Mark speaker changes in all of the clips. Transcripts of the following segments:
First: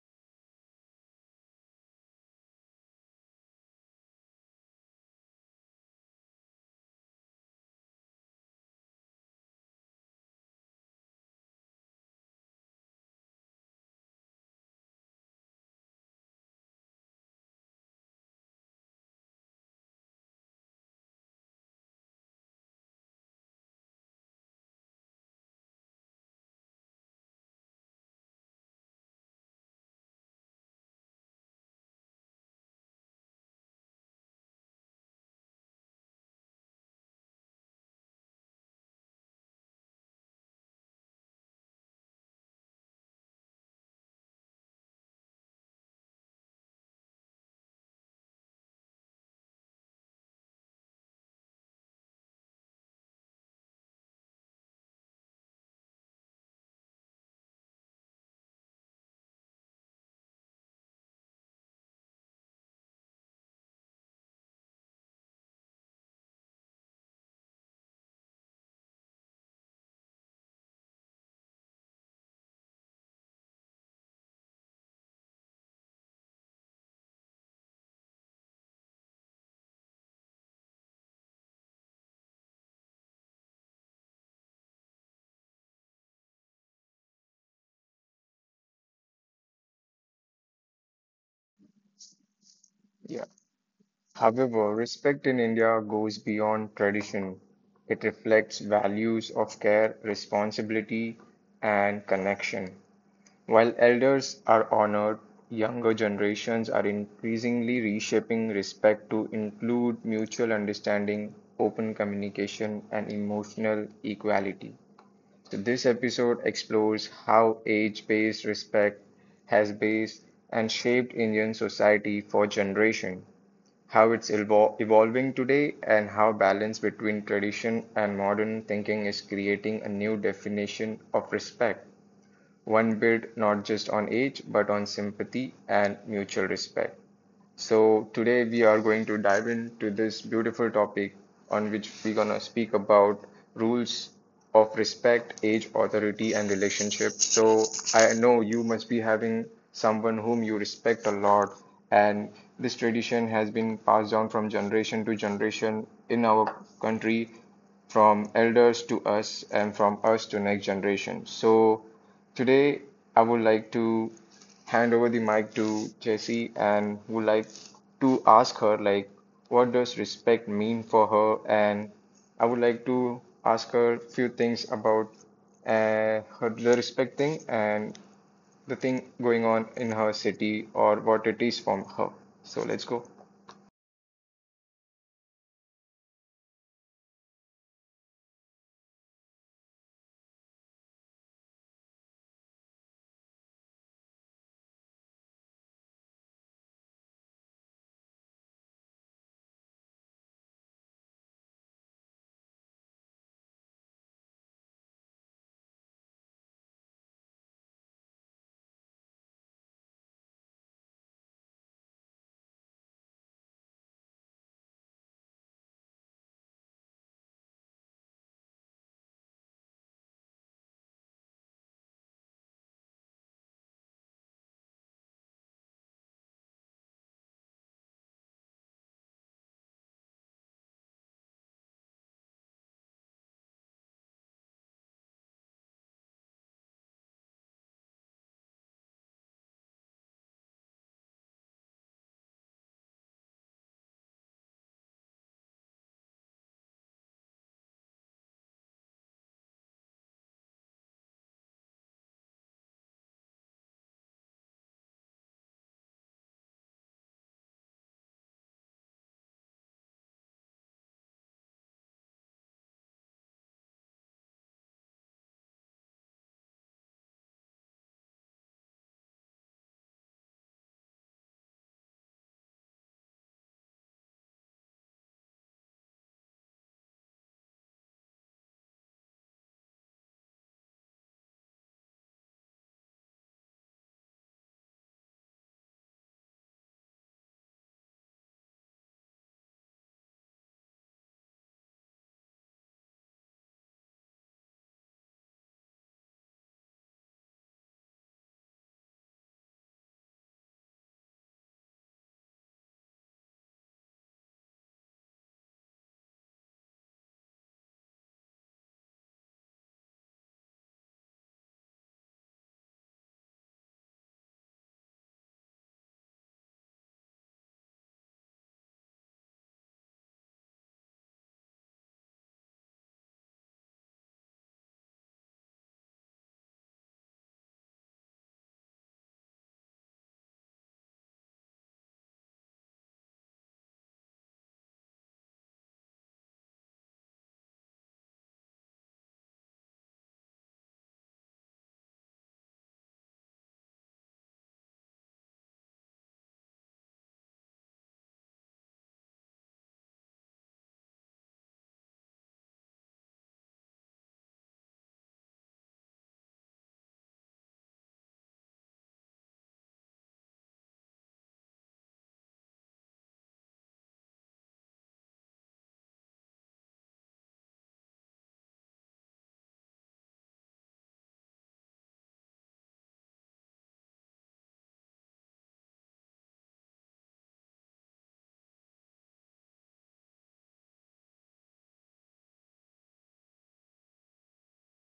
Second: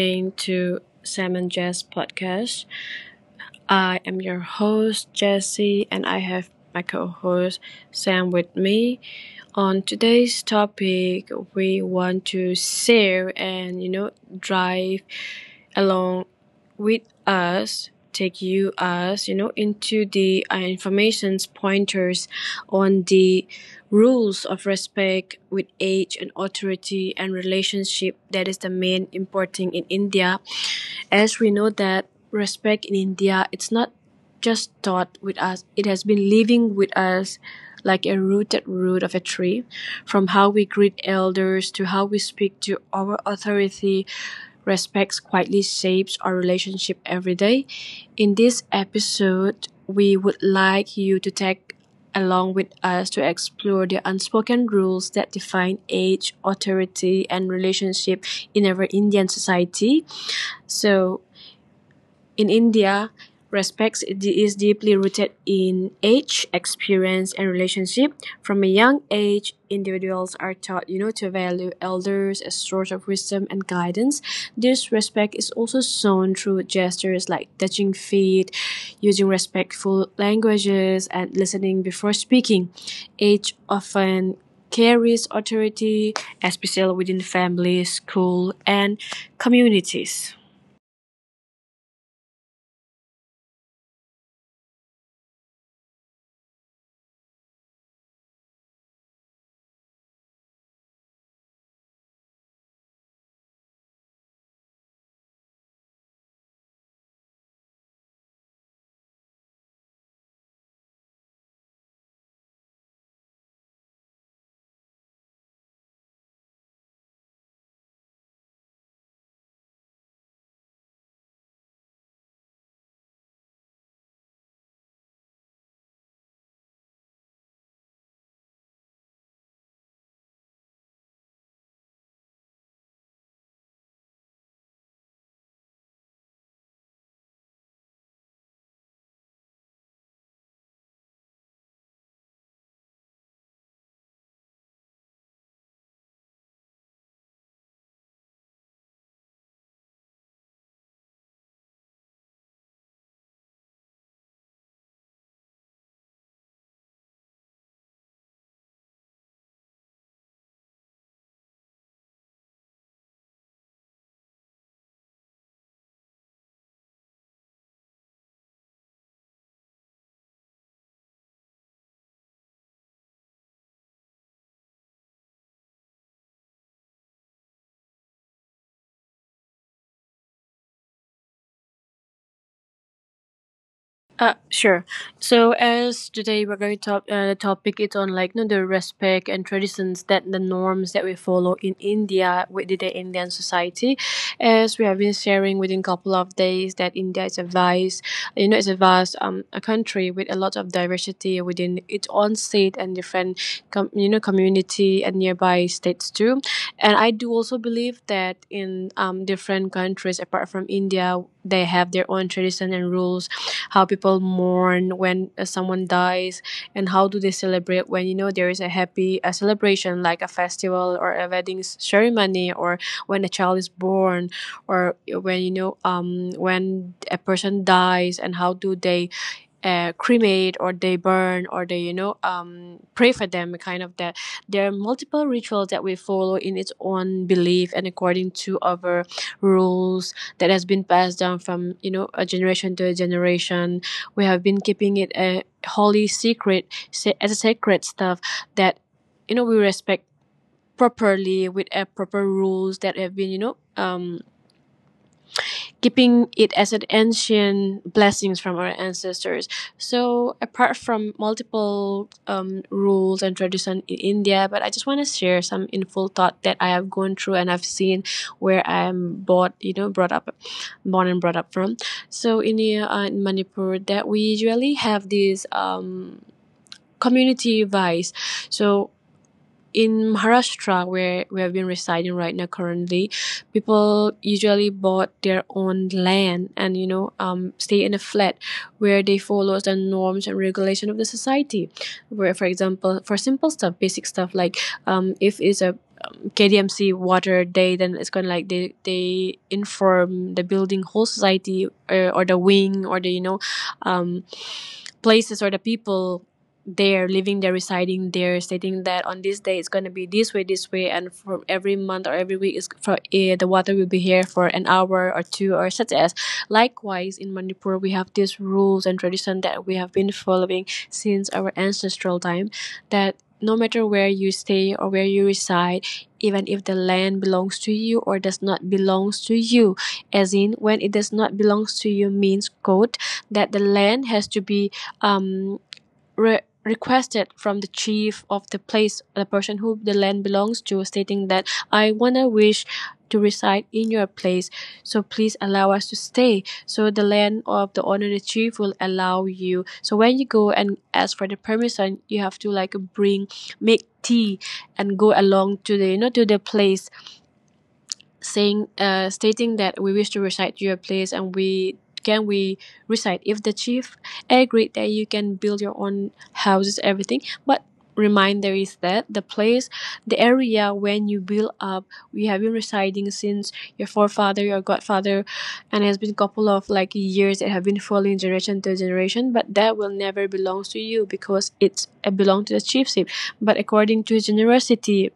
Speaker 1: again to Sam and Jazz podcast. I am your host, Jesse, and I have my co host, Sam, with me. On today's topic, we want to share and, you know, drive along with us, take you us, you know, into the information's pointers on the rules of respect with age and authority and relationship that is the main important in India, as we know that respect in India, it's not just taught with us, it has been living with us like a rooted root of a tree. From how we greet elders to how we speak to our authority, respect quietly shapes our relationship every day. In this episode, we would like you to take along with us to explore the unspoken rules that define age, authority, and relationship in our Indian society. So in India, respect is deeply rooted in age, experience, and relationship. From a young age, individuals are taught, you know, to value elders as source of wisdom and guidance. This respect is also shown through gestures like touching feet, using respectful languages, and listening before speaking. Age often carries authority, especially within families, school, and communities.
Speaker 2: Yeah. However, respect in India goes beyond tradition. It reflects values of care, responsibility, and connection. While elders are honored, younger generations are increasingly reshaping respect to include mutual understanding, open communication, and emotional equality. So this episode explores how age based respect has based and shaped Indian society for generations, how it's evolving today, and how balance between tradition and modern thinking is creating a new definition of respect, one built not just on age but on sympathy and mutual respect. So today we are going to dive into this beautiful topic on which we're gonna speak about rules of respect, age, authority, and relationship. So I know you must be having someone whom you respect a lot, and this tradition has been passed down from generation to generation in our country, from elders to us, and from us to next generation. So today I would like to hand over the mic to Jessie and would like to ask her like what does respect mean for her, and I would like to ask her a few things about her the respect thing and the thing going on in her city or what it is from her. So let's go.
Speaker 1: Sure. So as today we're going to talk, the topic is on like you know, the respect and traditions that the norms that we follow in India with the Indian society. As we have been sharing within couple of days that India is a vast, you know, it's a vast a country with a lot of diversity within its own state and different you know community and nearby states too. And I do also believe that in different countries apart from India they have their own tradition and rules, how people mourn when someone dies, and how do they celebrate when you know there is a happy a celebration like a festival or a wedding ceremony, or when a child is born, or when you know when a person dies and how do they cremate or they burn or they you know pray for them kind of that. There are multiple rituals that we follow in its own belief and according to our rules that has been passed down from you know a generation to a generation. We have been keeping it a holy secret as a sacred stuff that you know we respect properly with a proper rules that have been you know keeping it as an ancient blessings from our ancestors. So apart from multiple rules and tradition in India, but I just want to share some info thought that I have gone through and I've seen where I'm bought, you know, brought up, born and brought up from. So in the, in Manipur, that we usually have this community vibes. So in Maharashtra, where we have been residing right now currently, people usually bought their own land and you know stay in a flat where they follow the norms and regulation of the society. Where, for example, for simple stuff, basic stuff like if it's a KDMC water day, then it's kind of like they inform the building whole society, or the wing or the you know um, places or the people there living there residing there, stating that on this day it's going to be this way, and for every month or every week is for the water will be here for an hour or two or such as. Likewise in Manipur we have these rules and tradition that we have been following since our ancestral time, that no matter where you stay or where you reside, even if the land belongs to you or does not belongs to you. As in when it does not belongs to you means quote, that the land has to be um, requested from the chief of the place, the person who the land belongs to, stating that I wanna wish to reside in your place, so please allow us to stay. So the land of the owner, the chief, will allow you. So when you go and ask for the permission, you have to like bring make tea and go along to the you know to the place saying stating that we wish to recite your place, and we can we recite if the chief agreed that you can build your own houses everything, but reminder is that the place, the area when you build up, we have been residing since your forefather your godfather, and has been a couple of like years that have been following generation to generation, but that will never belongs to you because it belong to the chiefship, but according to his generosity,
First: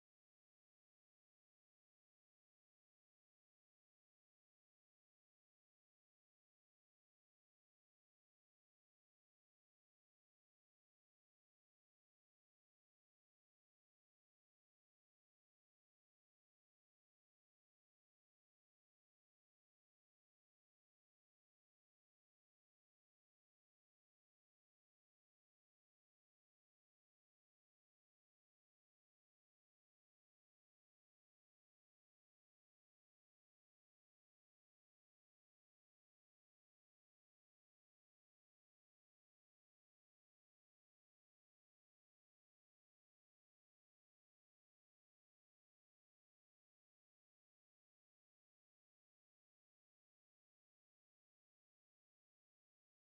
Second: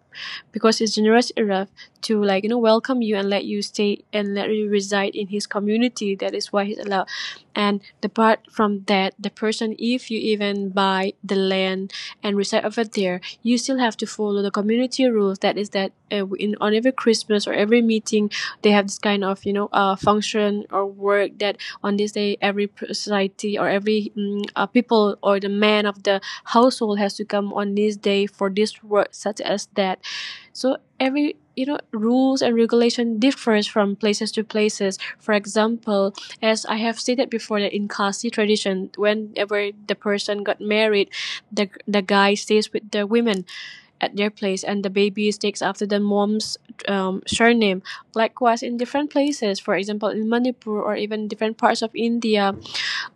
Speaker 1: because his generous enough to like you know welcome you and let you stay and let you reside in his community, that is why he's allowed. And apart from that, the person if you even buy the land and reside over there, you still have to follow the community rules, that is that in on every Christmas or every meeting, they have this kind of you know function or work that on this day every society or every people or the man of the household has to come on this day for this work such as that. So every you know rules and regulation differs from places to places. For example, as I have stated before, that in Kasi tradition, whenever the person got married, the guy stays with the women at their place, and the baby takes after the mom's surname. Likewise in different places, for example in Manipur or even different parts of India,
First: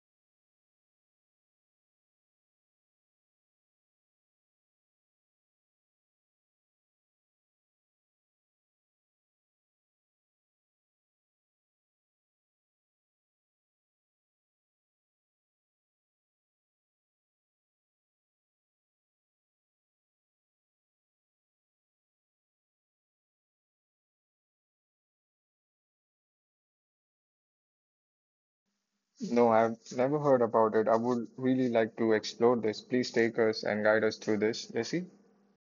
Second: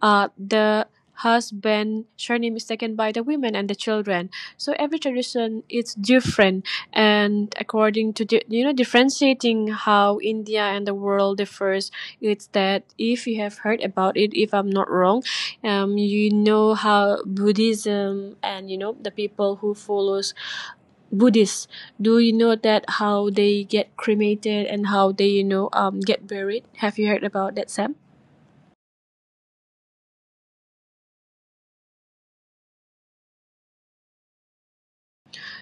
Speaker 1: the husband surname is taken by the women and the children. So every tradition is different, and according to the you know differentiating how India and the world differs, it's that if you have heard about it, if I'm not wrong, you know how Buddhism and you know the people who follows Buddhists, do you know that how they get cremated and how they you know get buried? Have you heard about that, Sam?
Speaker 2: No, I've never heard about it. I would really like to explore this. Please take us and guide us through this, Jessie.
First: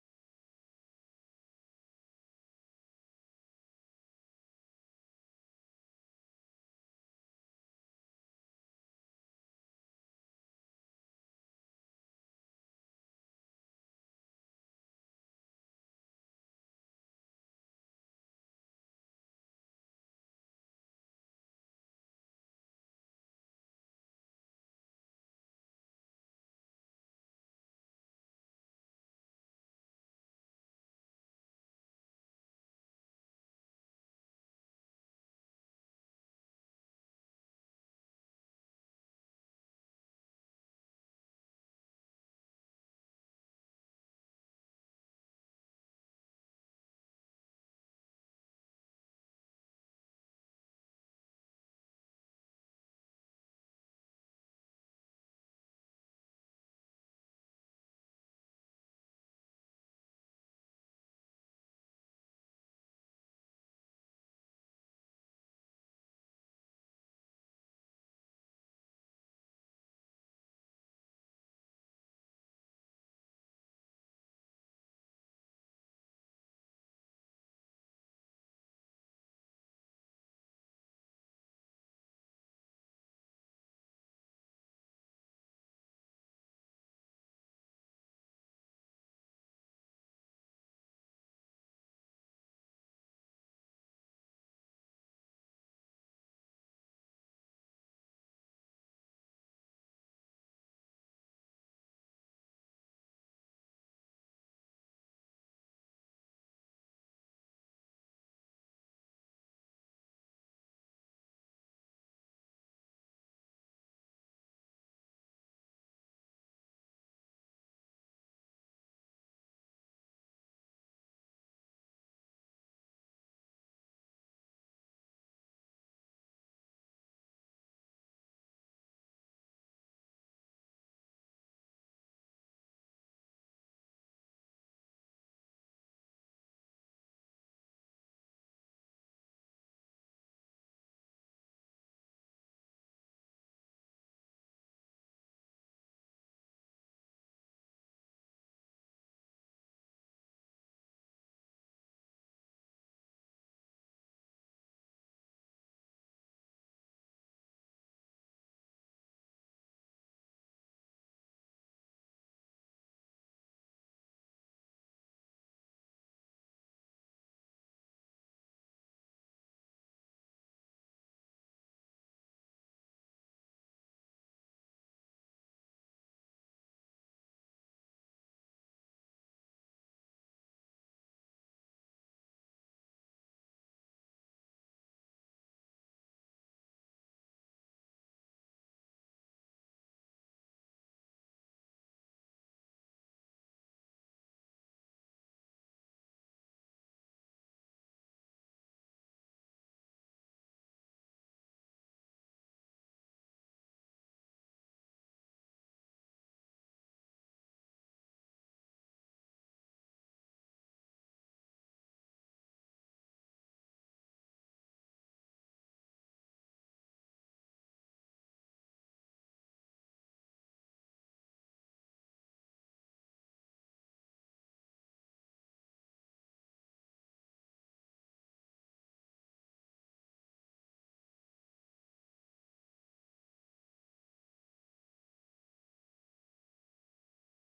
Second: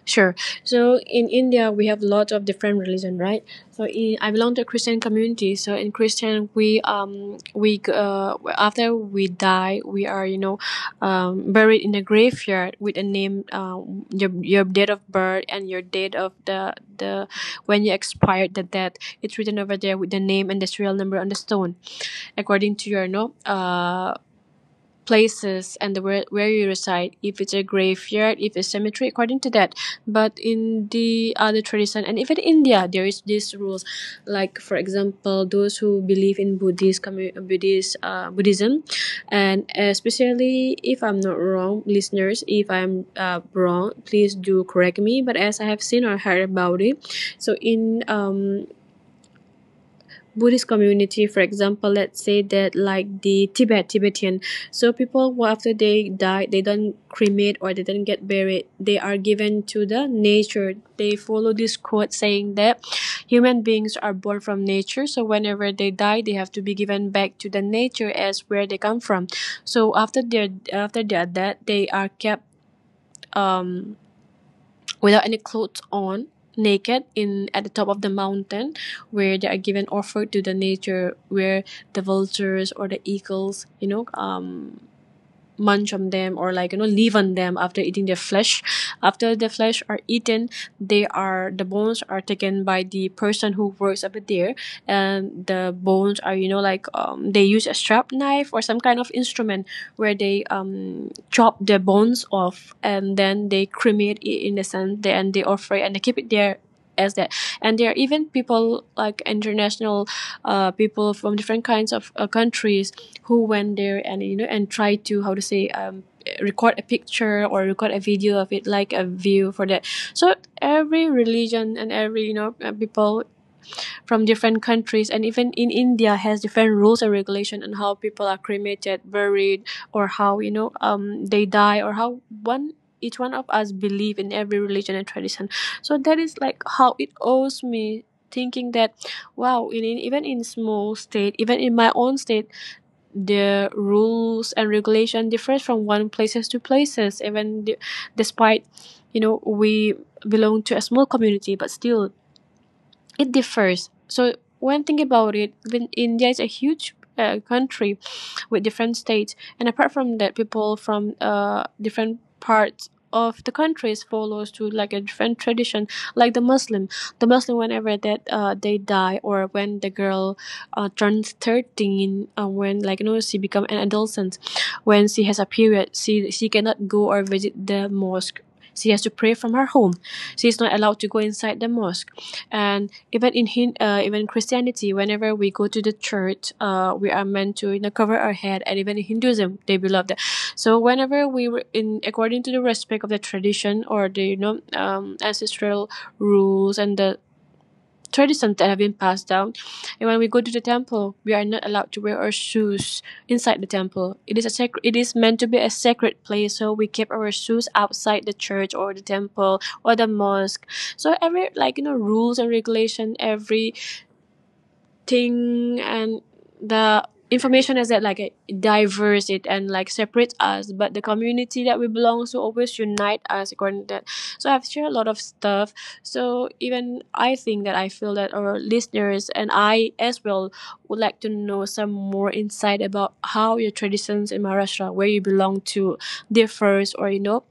Speaker 1: Sure. So in India, we have lots of different religion, right? So in, I belong to a Christian community. So in Christian, we after we die, we are you know, buried in a graveyard with a name, your date of birth and your date of the when you expired the death. It's written over there with the name and the serial number on the stone, according to your no places and the where you reside, if it's a graveyard, if it's cemetery, according to that. But in the other tradition and even India there is these rules. Like for example those who believe in buddhist commu- buddhist Buddhism, and especially if I'm not wrong listeners, if I'm wrong please do correct me, but as I have seen or heard about it. So in Buddhist community, for example, let's say that like the Tibetan, so people, well, after they die, they don't cremate or they don't get buried. They are given to the nature. They follow this quote saying that human beings are born from nature. So whenever they die, they have to be given back to the nature as where they come from. So after their death, they are kept um without any clothes on, naked in at the top of the mountain, where they are given offer to the nature, where the vultures or the eagles, you know, munch on them or like you know live on them after eating their flesh. After the flesh are eaten, they are the bones are taken by the person who works over there, and the bones are you know like they use a sharp knife or some kind of instrument where they chop the bones off, and then they cremate it in a sense they, and they offer it and they keep it there as that. And there are even people like international people from different kinds of countries, who went there and you know and try to how to say record a picture or record a video of it like a view for that. So every religion and every you know people from different countries and even in India has different rules and regulation on how people are cremated buried, or how you know they die, or how one each one of us believe in every religion and tradition. So that is like how it owes me thinking that wow, in even in small state, even in my own state, the rules and regulation differs from one places to places, even despite you know we belong to a small community, but still it differs. So when think about it, when India is a huge country with different states, and apart from that, people from different parts of the countries follows to like a different tradition like the muslim whenever that they die or when the girl turns 13, when like you know she become an adolescent. When she has a period, she cannot go or visit the mosque. She has to pray from her home. She is not allowed to go inside the mosque. And even in even Christianity, whenever we go to the church, we are meant to you know cover our head, and even in Hinduism, they believe that. So whenever we were in according to the respect of the tradition or the you know ancestral rules and the traditions that have been passed down. And when we go to the temple, we are not allowed to wear our shoes inside the temple. It is a sacred. It is meant to be a sacred place, so we keep our shoes outside the church or the temple or the mosque. So every like you know rules and regulation, every thing and the information is that like it diverse it and like separate us, but the community that we belong to always unite us according to that. So I've shared a lot of stuff, so even I think that I feel that our listeners and I as well would like to know some more insight about how your traditions in Maharashtra where you belong to differs, or you know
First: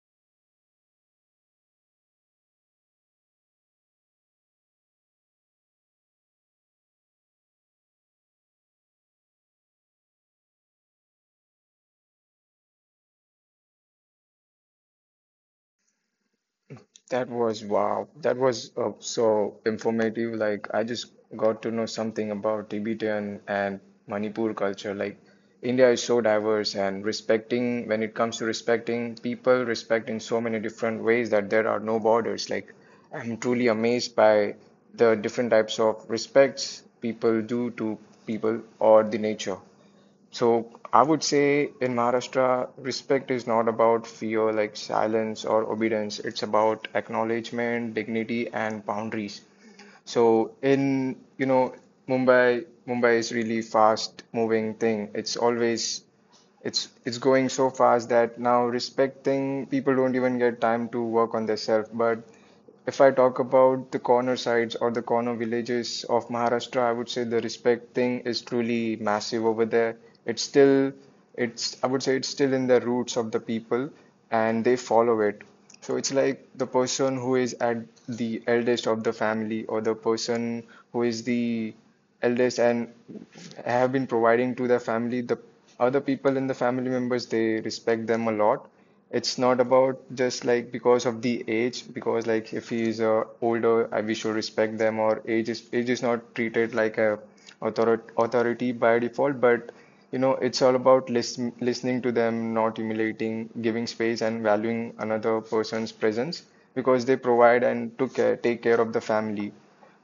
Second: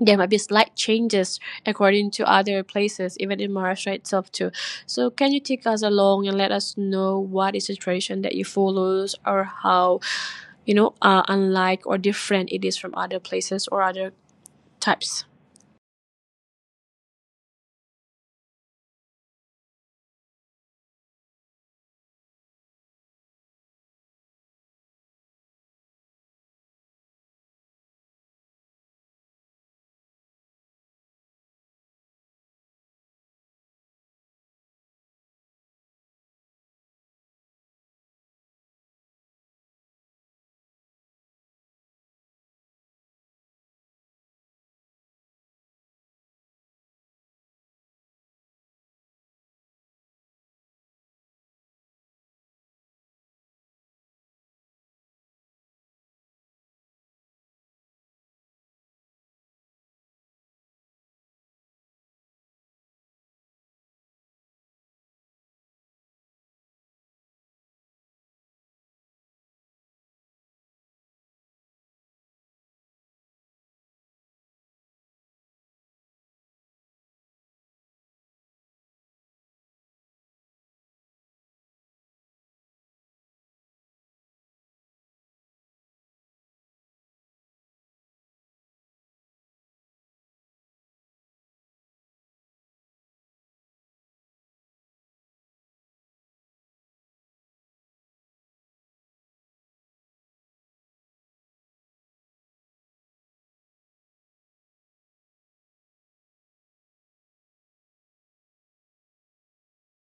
Speaker 1: there might be slight changes according to other places, even in Maharashtra itself too. So can you take us along and let us know what is the tradition that you follows, or how, you know, unlike or different it is from other places or other types?
Speaker 2: That was wow. That was so informative. Like I just got to know something about Tibetan and Manipur culture. Like India is so diverse and respecting when it comes to respecting people, respect in so many different ways that there are no borders. Like I'm truly amazed by the different types of respects people do to people or the nature. So I would say in Maharashtra, respect is not about fear like silence or obedience. It's about acknowledgement, dignity, and boundaries. So in Mumbai, is really fast moving thing. It's always it's going so fast that now respecting people don't even get time to work on themselves. But if I talk about the corner sites or the corner villages of Maharashtra, I would say the respect thing is truly massive over there. It's still, I would say it's still in the roots of the people and they follow it. So it's like the person who is at the eldest of the family, or the person who is the eldest and have been providing to their family, the other people in the family members, they respect them a lot. It's not about just like because of the age, because like if he is older, I we should respect them. Or age is not treated like a authority by default, but you know, it's all about listening to them, not humiliating, giving space, and valuing another person's presence because they provide and take care of the family.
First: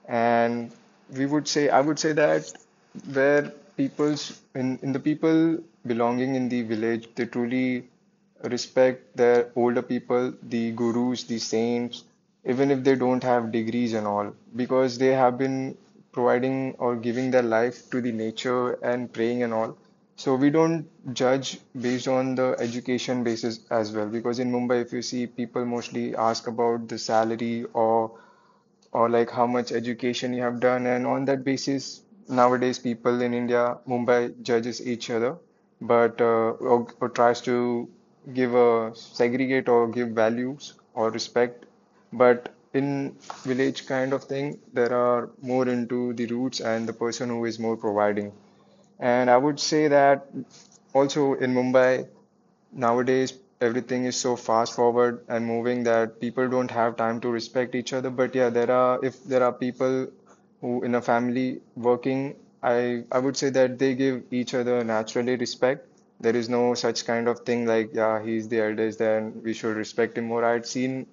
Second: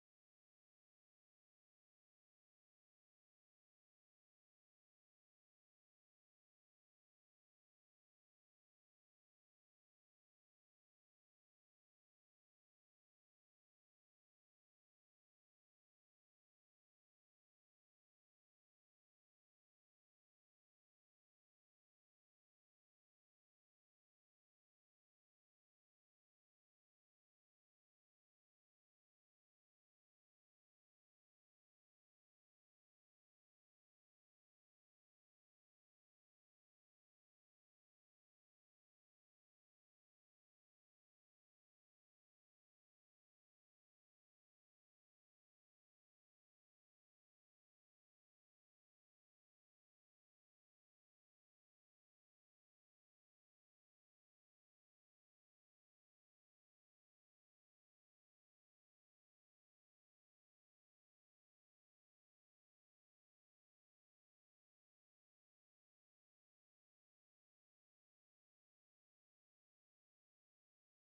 Speaker 2: And we would say I would say that where people's in the people belonging in the village, they truly respect their older people, the gurus, the saints, even if they don't have degrees and all, because they have been providing or giving their life to the nature and praying and all. So we don't judge based on the education basis as well, because in Mumbai, if you see, people mostly ask about the salary or like how much education you have done. And on that basis, nowadays people in India, Mumbai judges each other, but or tries to give a segregate or give values or respect. But in village kind of thing, there are more into the roots and the person who is more providing. And I would say that also in Mumbai. Nowadays, everything is so fast forward and moving that people don't have time to respect each other. But yeah, there are, if there are people who in a family working, I would say that they give each other naturally respect. There is no such kind of thing like yeah, he's the eldest, then we should respect him more. I'd seen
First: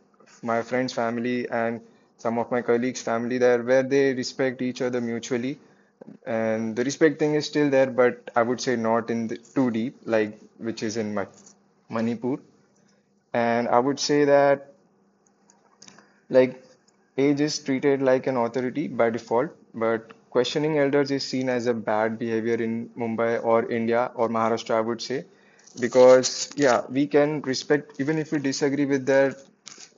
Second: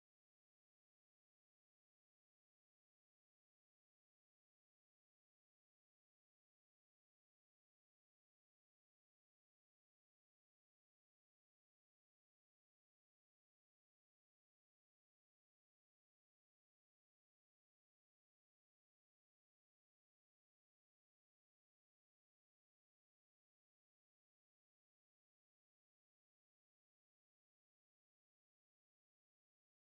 Speaker 2: my friend's family and some of my colleagues' family there, where they respect each other mutually and the respect thing is still there, but I would say not in the too deep, like which is in Ma Manipur. And I would say that like age is treated like an authority by default, but questioning elders is seen as a bad behavior in Mumbai or India or Maharashtra, I would say, because yeah, we can respect even if we disagree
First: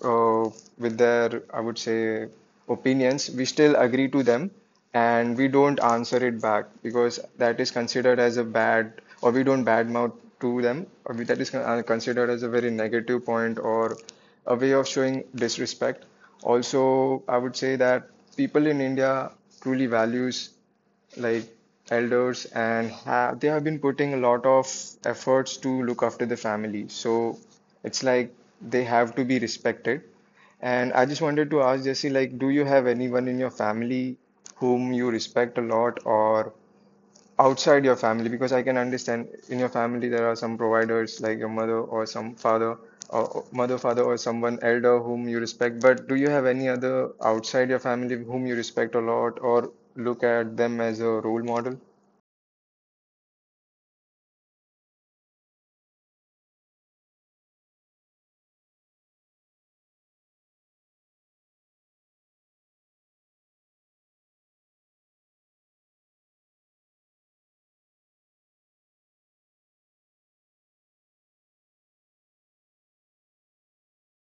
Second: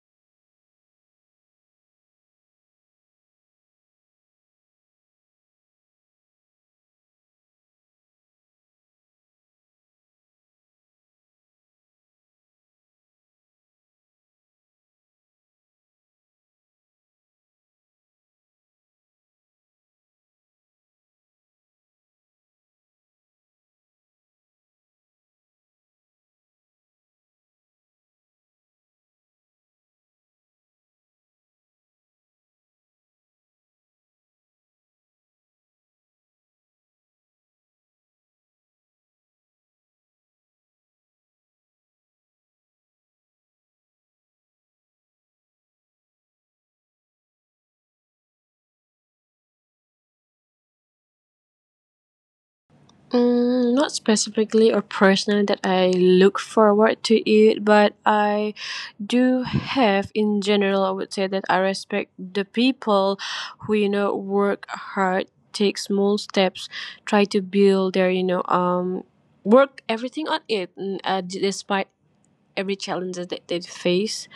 Speaker 2: uh, with their, I would say, opinions, we still agree to them and we don't answer it back, because that is considered as a bad, or we don't badmouth to them, or we, that is considered as a very negative point or a way of showing disrespect. Also, I would say that people in India truly values like elders and ha they have been putting a lot of efforts to look after the family. So it's like they have to be respected. And I just wanted to ask Jesse, like, do you have anyone in your family whom you respect a lot, or outside your family? Because I can understand in your family there are some providers like your mother or some father, or mother, father, or someone elder whom you respect, but do you have any other outside your family whom you respect a lot or look at them as a role model?
Speaker 1: Mm, not specifically or personal that I look forward to it, but I do have in general, I would say that I respect the people who, you know, work hard, take small steps, try to build their, you know, work everything on it, despite every challenges that they face.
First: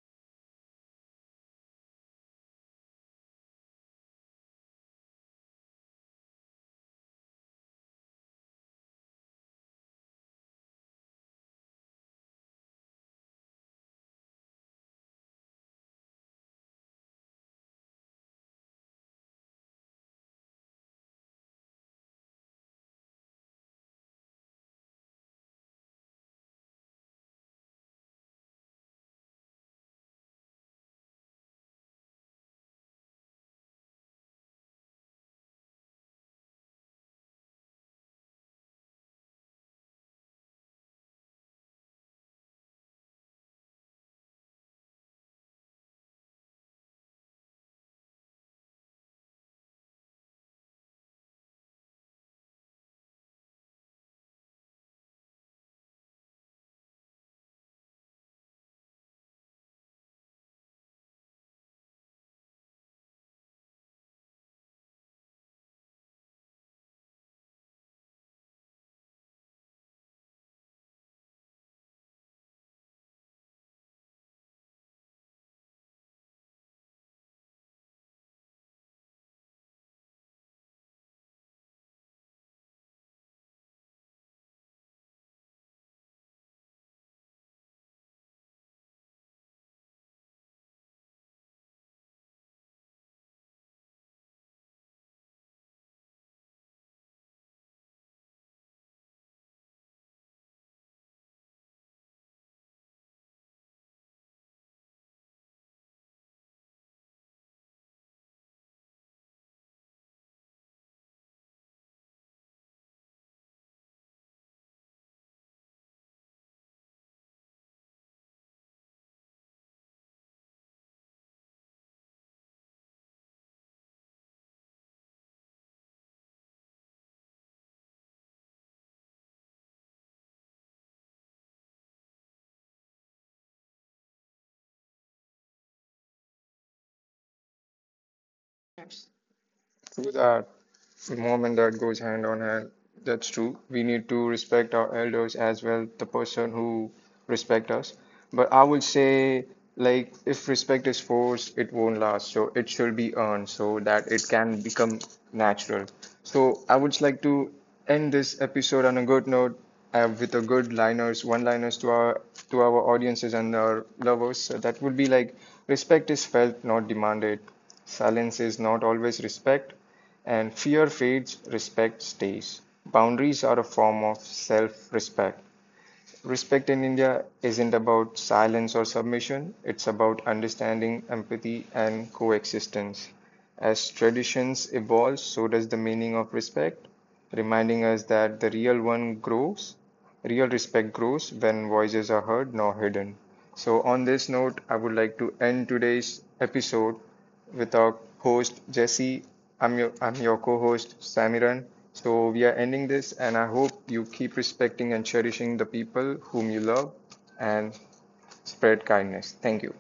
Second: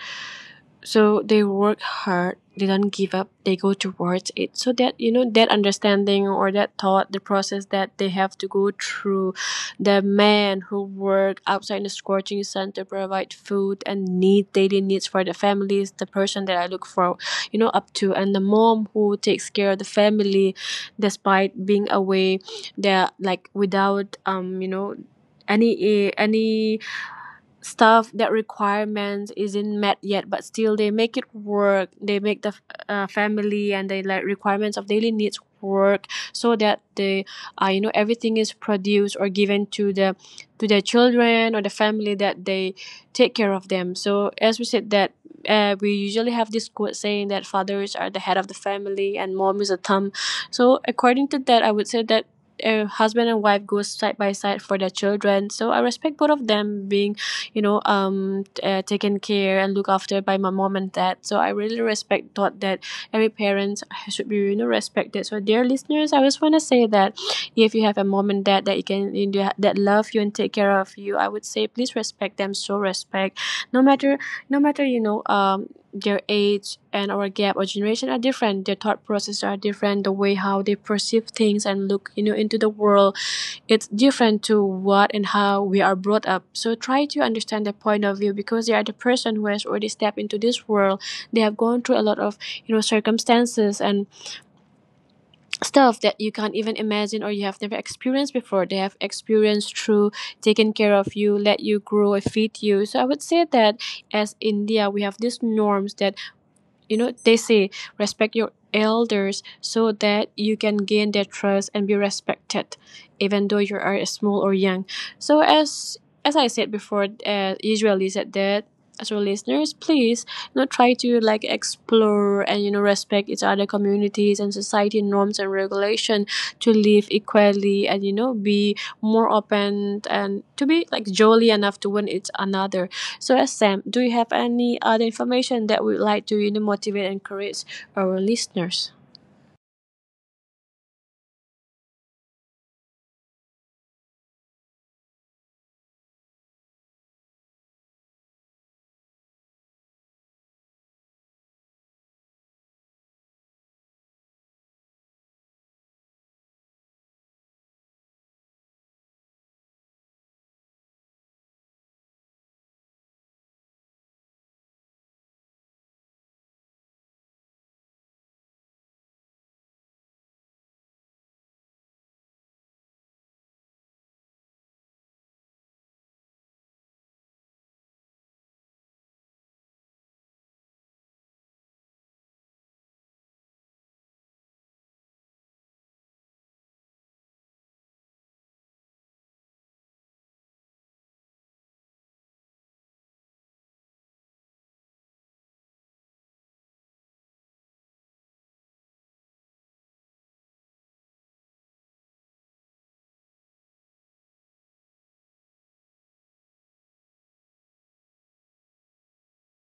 Speaker 1: So they work hard, they don't give up, they go towards it, so that you know that understanding or that thought the process that they have to go through. The men who work outside in the scorching sun to provide food and need daily needs for the families, the person that I look for you know up to, and the mom who takes care of the family despite being away. They're like without you know any any stuff that requirements isn't met yet, but still they make it work. They make the family and they like requirements of daily needs work, so that they you know everything is produced or given to the to their children or the family that they take care of them. So as we said that, we usually have this quote saying that fathers are the head of the family and mom is a thumb. So according to that I would say that, husband and wife goes side by side for their children, so I respect both of them being you know taken care and looked after by my mom and dad. So I really respect thought that every parent should be you know respected. So dear listeners, I just want to say that if you have a mom and dad that you that love you and take care of you, I would say please respect them. So respect, no matter, no matter you know their age and our gap or generation are different, their thought processes are different, the way how they perceive things and look you know into the world, it's different to what and how we are brought up. So try to understand their point of view, because they are the person who has already stepped into this world. They have gone through a lot of you know circumstances and stuff that you can't even imagine or you have never experienced before. They have experienced through taking care of you, let you grow, feed you. So I would say that as India, we have these norms that you know they say respect your elders so that you can gain their trust and be respected, even though you are small or young. So as I said before, usually said that, as our listeners, please you know try to like explore and you know respect each other communities and society norms and regulation, to live equally and you know be more open and to be like jolly enough to win each another. So, as Sam, do you have any other information that would like to you know, motivate and encourage our listeners?
Speaker 2: True that. Moment that goes hand on hand. That's true. We need to respect our elders as well, the person who respect us. But I would say, like, if respect is forced, it won't last. So it should be earned so that it can become natural. So I would like to end this episode on a good note, with a good liners, one-liners to our audiences and our lovers. So that would be like, respect is felt, not demanded. Silence is not always respect. And fear fades, respect stays. Boundaries are a form of self respect. Respect in India isn't about silence or submission, it's about understanding, empathy, and coexistence. As traditions evolve, so does the meaning of respect, reminding us that the real one grows, real respect grows when voices are heard, not hidden. So, on this note, I would like to end today's episode with our host Jesse. I'm your co-host Samiran. So we are ending this, and I hope you keep respecting and cherishing the people whom you love, and spread kindness. Thank you.